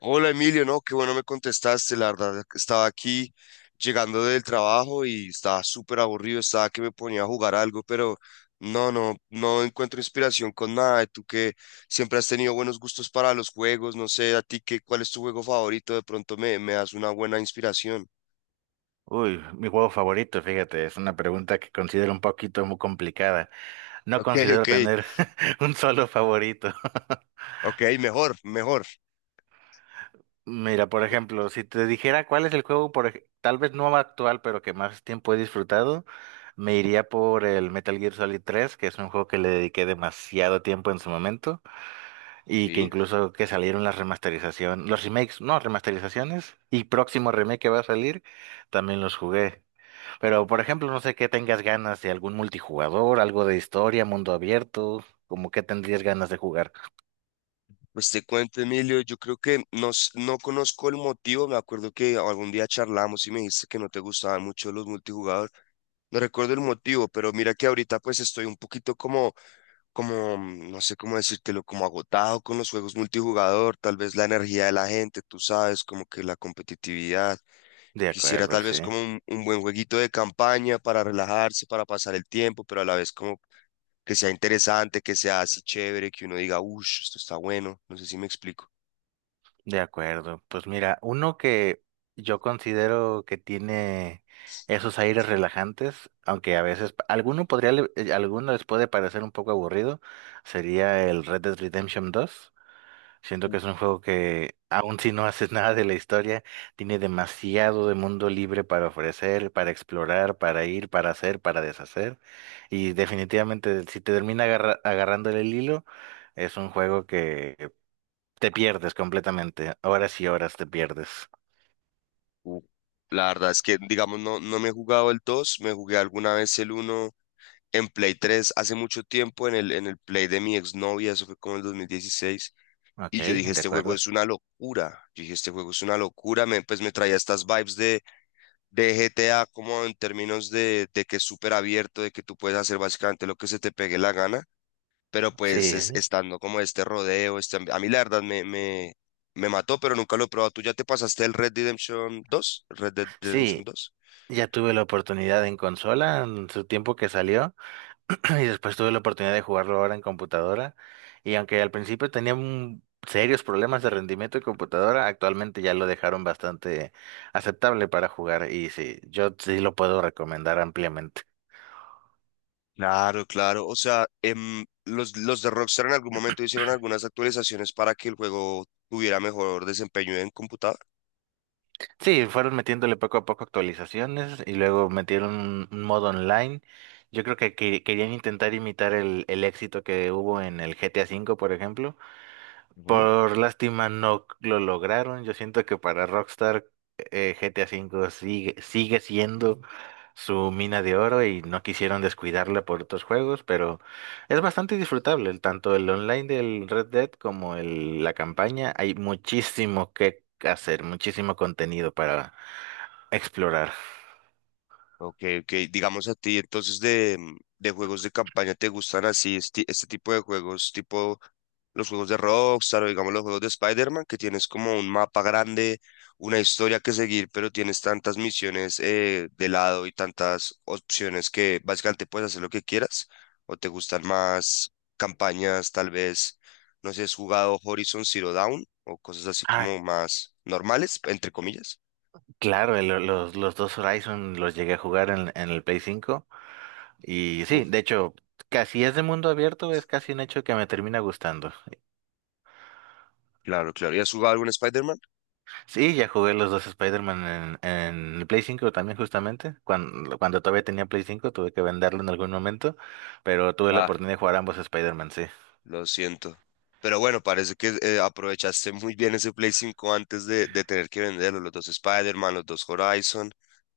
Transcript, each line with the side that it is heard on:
left: Hola Emilio, no, qué bueno me contestaste, la verdad que estaba aquí llegando del trabajo y estaba súper aburrido, estaba que me ponía a jugar algo, pero no, no, no encuentro inspiración con nada. Y tú que siempre has tenido buenos gustos para los juegos, no sé, a ti qué, cuál es tu juego favorito, de pronto me das una buena inspiración.
right: Uy, mi juego favorito, fíjate, es una pregunta que considero un poquito muy complicada. No
left: Ok,
right: considero
left: ok,
right: tener un solo favorito.
left: ok, mejor, mejor.
right: Mira, por
left: Co-
right: ejemplo, si te dijera cuál es el juego, tal vez no actual, pero que más tiempo he disfrutado, me iría por el Metal Gear Solid 3, que es un juego que le dediqué demasiado tiempo en su momento y que
left: Sí.
right: incluso que salieron las remasterizaciones, los remakes, no, remasterizaciones y próximo remake que va a salir, también los jugué. Pero, por ejemplo, no sé qué tengas ganas de algún multijugador, algo de historia, mundo abierto, como qué tendrías ganas de jugar.
left: Pues te cuento, Emilio, yo creo que no, no conozco el motivo, me acuerdo que algún día charlamos y me dijiste que no te gustaban mucho los multijugadores. No recuerdo el motivo, pero mira que ahorita pues estoy un poquito como, no sé cómo decírtelo, como agotado con los juegos multijugador, tal vez la energía de la gente, tú sabes, como que la competitividad.
right: De
left: Quisiera
right: acuerdo,
left: tal
right: sí.
left: vez como un buen jueguito de campaña para relajarse, para pasar el tiempo, pero a la vez como que sea interesante, que sea así chévere, que uno diga, uff, esto está bueno, no sé si me explico.
right: De acuerdo. Pues mira, uno que yo considero que tiene esos aires relajantes, aunque a veces alguno podría, alguno les puede parecer un poco aburrido, sería el Red Dead Redemption dos. Siento
left: Uh,
right: que es un juego que, aun si no haces nada de la historia, tiene demasiado de mundo libre para ofrecer, para explorar, para ir, para hacer, para deshacer. Y definitivamente, si te termina agarrándole el hilo, es un juego que te pierdes completamente. Horas y horas te pierdes.
left: uh. La verdad es que, digamos, no, no me he jugado el 2, me jugué alguna vez el uno. En Play 3 hace mucho tiempo, en el Play de mi exnovia, eso fue como en el 2016,
right: Ok,
left: y yo dije,
right: de
left: este juego
right: acuerdo.
left: es una locura, yo dije, este juego es una locura, me, pues me traía estas vibes de GTA como en términos de que es súper abierto, de que tú puedes hacer básicamente lo que se te pegue la gana, pero pues
right: Sí,
left: estando como este rodeo, a mí la verdad me mató, pero nunca lo he probado. ¿Tú ya te pasaste el Red Dead Redemption 2? ¿Red Dead Redemption
right: sí,
left: dos
right: ya tuve la oportunidad en consola en su tiempo que salió. Y después tuve la oportunidad de jugarlo ahora en computadora. Y aunque al principio tenía serios problemas de rendimiento de computadora, actualmente ya lo dejaron bastante aceptable para jugar. Y sí, yo sí lo puedo recomendar ampliamente.
left: Claro, claro. O sea, los de Rockstar en algún momento hicieron algunas actualizaciones para que el juego tuviera mejor desempeño en computador.
right: Sí, fueron metiéndole poco a poco actualizaciones y luego metieron un modo online. Yo creo que querían intentar imitar el éxito que hubo en el GTA V, por ejemplo. Por lástima no lo lograron. Yo siento que para Rockstar, GTA V sigue siendo su mina de oro y no quisieron descuidarla por otros juegos, pero es bastante disfrutable. Tanto el online del Red Dead como la campaña, hay muchísimo que hacer, muchísimo contenido para explorar.
left: Ok, ok. Digamos a ti, entonces de juegos de campaña, ¿te gustan así este tipo de juegos, tipo los juegos de Rockstar o digamos los juegos de Spider-Man, que tienes como un mapa grande, una historia que seguir, pero tienes tantas misiones de lado y tantas opciones que básicamente puedes hacer lo que quieras? ¿O te gustan más campañas, tal vez, no sé, has jugado Horizon Zero Dawn o cosas así
right: Ah,
left: como más normales, entre comillas?
right: claro, los dos Horizon los llegué a jugar en el Play 5. Y sí,
left: Uf,
right: de hecho, casi es de mundo abierto, es casi un hecho que me termina gustando.
left: claro, claro. ¿Y has jugado algún Spider-Man?
right: Sí, ya jugué los dos Spider-Man en el Play 5 también justamente. Cuando todavía tenía Play 5 tuve que venderlo en algún momento, pero tuve la oportunidad de jugar ambos Spider-Man, sí.
left: Lo siento. Pero bueno, parece que aprovechaste muy bien ese Play 5 antes de tener que venderlo. Los dos Spider-Man, los dos Horizon,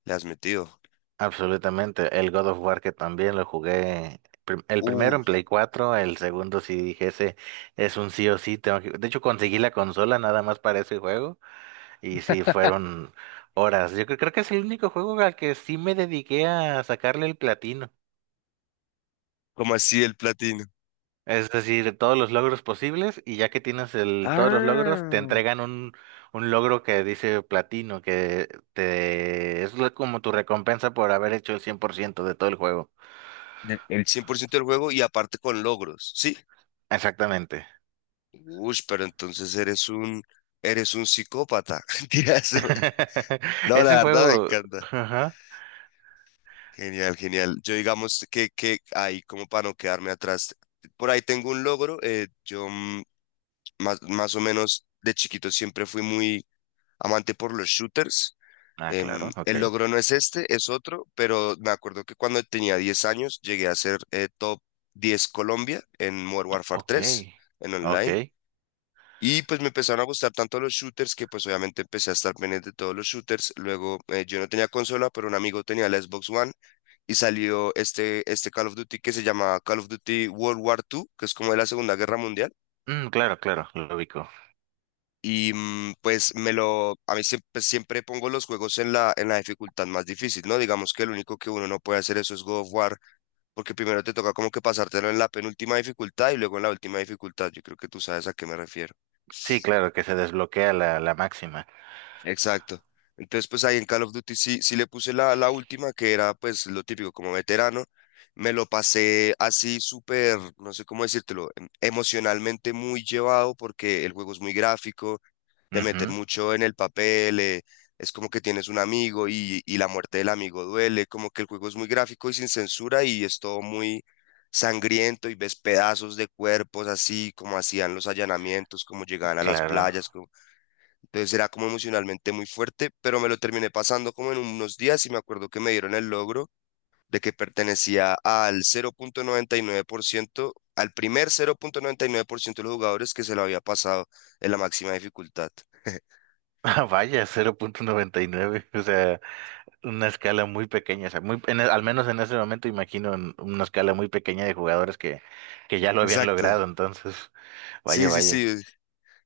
left: le has metido.
right: Absolutamente. El God of War que también lo jugué. El primero
left: Uh,
right: en Play 4, el segundo sí dije, ese es un sí o sí. Tengo que. De hecho, conseguí la consola nada más para ese juego. Y sí, fueron horas. Yo creo que es el único juego al que sí me dediqué a sacarle el platino.
left: ¿Cómo así el platino?
right: Es decir, todos los logros posibles y ya que tienes todos los logros, te
left: Ah,
right: entregan un logro que dice platino, que te, es lo- como tu recompensa por haber hecho el 100% de todo el juego.
left: el 100% del juego y aparte con logros, ¿sí?
right: Exactamente.
left: Uy, pero entonces eres un psicópata. Mentiras. No, la
right: Ese
left: verdad me
right: juego.
left: encanta.
right: Ajá.
left: Genial, genial. Yo digamos que, ahí como para no quedarme atrás. Por ahí tengo un logro. Yo más o menos de chiquito siempre fui muy amante por los shooters.
right: Ah, claro, ok.
left: El logro no es este, es otro, pero me acuerdo que cuando tenía 10 años llegué a ser top 10 Colombia en Modern Warfare
right: Ok.
left: tres en online.
right: Ok.
left: Y pues me empezaron a gustar tanto los shooters que pues obviamente empecé a estar pendiente de todos los shooters. Luego yo no tenía consola, pero un amigo tenía la Xbox One y salió este Call of Duty que se llama Call of Duty World War II, que es como de la Segunda Guerra Mundial.
right: Mm, claro, claro, lo ubico.
left: Y pues me lo, a mí siempre, pues, siempre pongo los juegos en la dificultad más difícil, ¿no? Digamos que lo único que uno no puede hacer eso es God of War, porque primero te toca como que pasártelo en la penúltima dificultad y luego en la última dificultad. Yo creo que tú sabes a qué me refiero.
right: Sí, claro, que se desbloquea la máxima.
left: Exacto. Entonces, pues ahí en Call of Duty sí, sí le puse la última, que era pues lo típico como veterano. Me lo pasé así súper, no sé cómo decírtelo, emocionalmente muy llevado porque el juego es muy gráfico, te meter
right: Ujú.
left: mucho en el papel, es como que tienes un amigo y la muerte del amigo duele, como que el juego es muy gráfico y sin censura y es todo muy sangriento y ves pedazos de cuerpos así, como hacían los allanamientos, como llegaban a las
right: Claro.
left: playas, entonces era como emocionalmente muy fuerte, pero me lo terminé pasando como en unos días y me acuerdo que me dieron el logro de que pertenecía al 0.99%, al primer 0.99% de los jugadores que se lo había pasado en la máxima dificultad.
right: Ah, vaya, 0,99. O sea, una escala muy pequeña. O sea, muy, al menos en ese momento imagino en una escala muy pequeña de jugadores que ya lo habían
left: Exacto.
right: logrado. Entonces, vaya,
left: Sí, sí, sí,
right: vaya.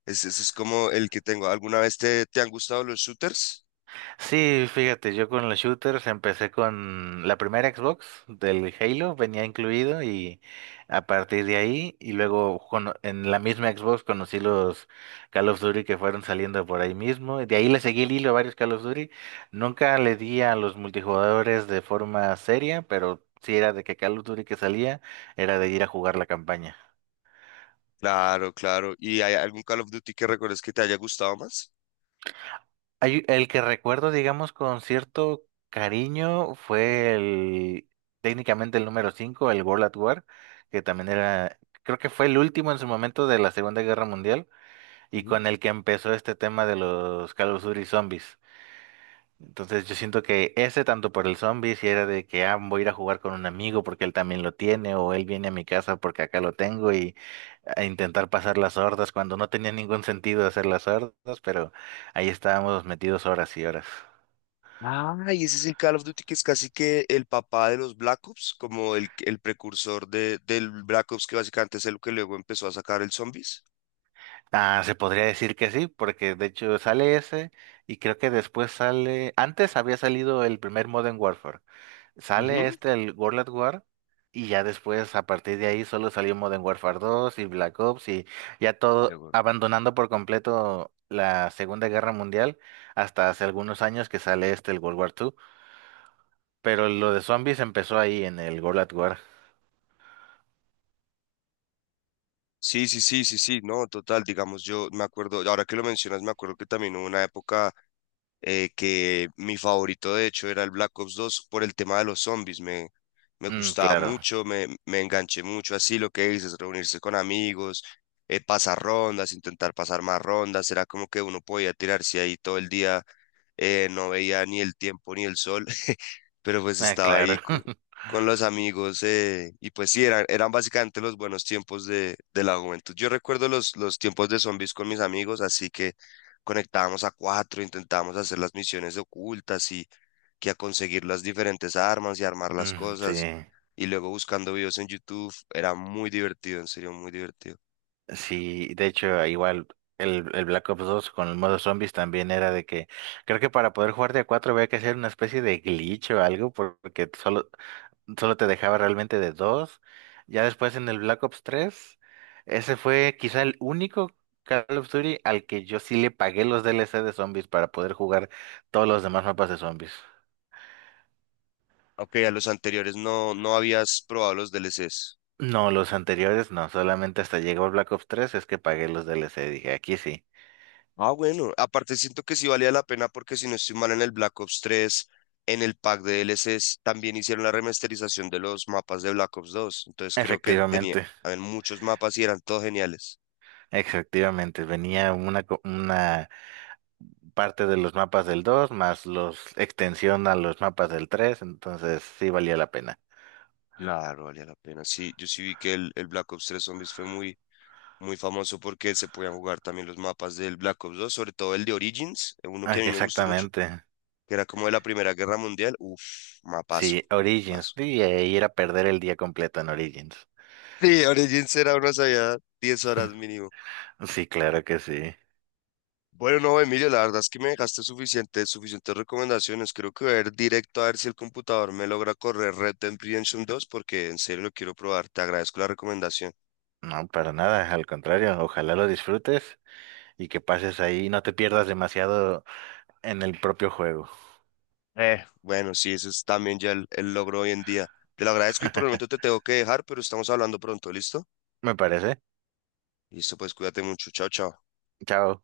left: eso es como el que tengo. ¿Alguna vez te han gustado los shooters?
right: Sí, fíjate, yo con los shooters empecé con la primera Xbox del Halo, venía incluido y a partir de ahí y luego en la misma Xbox conocí los Call of Duty que fueron saliendo por ahí mismo. Y de ahí le seguí el hilo a varios Call of Duty. Nunca le di a los multijugadores de forma seria, pero sí era de que Call of Duty que salía era de ir a jugar la campaña.
left: Claro, claro. ¿Y hay algún Call of Duty que recuerdes que te haya gustado más?
right: El que recuerdo, digamos, con cierto cariño fue el, técnicamente el número 5, el World at War, que también era, creo que fue el último en su momento de la Segunda Guerra Mundial y
left: Ujú.
right: con el que empezó este tema de los Call of Duty Zombies. Entonces yo siento que ese tanto por el zombie, si era de que, voy a ir a jugar con un amigo porque él también lo tiene, o él viene a mi casa porque acá lo tengo, y a intentar pasar las hordas cuando no tenía ningún sentido hacer las hordas, pero ahí estábamos metidos horas y horas.
left: Ah, y ese es el Call of Duty que es casi que el papá de los Black Ops, como el precursor del Black Ops que básicamente es el que luego empezó a sacar el Zombies.
right: Ah, se podría decir que sí, porque de hecho sale ese, y creo que después sale, antes había salido el primer Modern Warfare. Sale
left: Ujú.
right: el World at War y ya después a partir de ahí solo salió Modern Warfare 2 y Black Ops, y ya todo
left: Luego-
right: abandonando por completo la Segunda Guerra Mundial hasta hace algunos años que sale el World War 2, pero lo de zombies empezó ahí en el World at War.
left: Sí, sí, sí, sí, sí, no, total, digamos, yo me acuerdo, ahora que lo mencionas, me acuerdo que también hubo una época que mi favorito de hecho era el Black Ops 2 por el tema de los zombies, me
right: Mm,
left: gustaba
right: claro,
left: mucho, me enganché mucho, así lo que dices, reunirse con amigos, pasar rondas, intentar pasar más rondas, era como que uno podía tirarse ahí todo el día, no veía ni el tiempo ni el sol pero pues
right: ah,
left: estaba ahí
right: claro.
left: con los amigos y pues sí, eran básicamente los buenos tiempos de la juventud. Yo recuerdo los tiempos de zombies con mis amigos, así que conectábamos a cuatro, intentábamos hacer las misiones ocultas y que a conseguir las diferentes armas y armar las
right: Mm, sí,
left: cosas. Y luego buscando videos en YouTube, era muy divertido, en serio, muy divertido.
right: sí, de hecho igual el Black Ops 2 con el modo zombies también era de que creo que para poder jugar de a 4 había que hacer una especie de glitch o algo porque solo te dejaba realmente de dos. Ya después en el Black Ops 3, ese fue quizá el único Call of Duty al que yo sí le pagué los DLC de zombies para poder jugar todos los demás mapas de zombies.
left: Aunque a los anteriores no, no habías probado los DLCs.
right: No, los anteriores no, solamente hasta llegó el Black Ops 3 es que pagué los DLC, dije, aquí sí.
left: Ah, bueno, aparte siento que sí valía la pena porque si no estoy mal en el Black Ops 3, en el pack de DLCs también hicieron la remasterización de los mapas de Black Ops 2. Entonces creo que tenía
right: Efectivamente,
left: habían muchos mapas y eran todos geniales.
right: efectivamente, venía una, una parte de los mapas del 2 más los extensión a los mapas del tres, entonces sí valía la pena.
left: Claro, valía la pena. Sí, yo sí vi que el Black Ops 3 Zombies fue muy, muy famoso porque se podían jugar también los mapas del Black Ops 2, sobre todo el de Origins, uno que
right: Ah,
left: a mí
right: que
left: me gustó mucho,
right: exactamente.
left: que era como de la Primera Guerra Mundial. Uf, mapazo,
right: Sí, Origins.
left: paso.
right: Y ahí era perder el día completo en Origins.
left: Sí, Origins era uno, sabía 10 horas mínimo.
right: Sí, claro que sí.
left: Bueno, no, Emilio, la verdad es que me dejaste suficiente, suficientes recomendaciones. Creo que voy a ir directo a ver si el computador me logra correr Red Dead Redemption 2, porque en serio lo quiero probar. Te agradezco la recomendación.
right: No, para nada, al contrario, ojalá lo disfrutes y que pases ahí y no te pierdas demasiado en el propio juego.
left: Bueno, sí, ese es también ya el logro hoy en día. Te lo agradezco y por el momento te tengo que dejar, pero estamos hablando pronto, ¿listo?
right: Me parece.
left: Listo, pues cuídate mucho. Chao, chao.
right: Chao.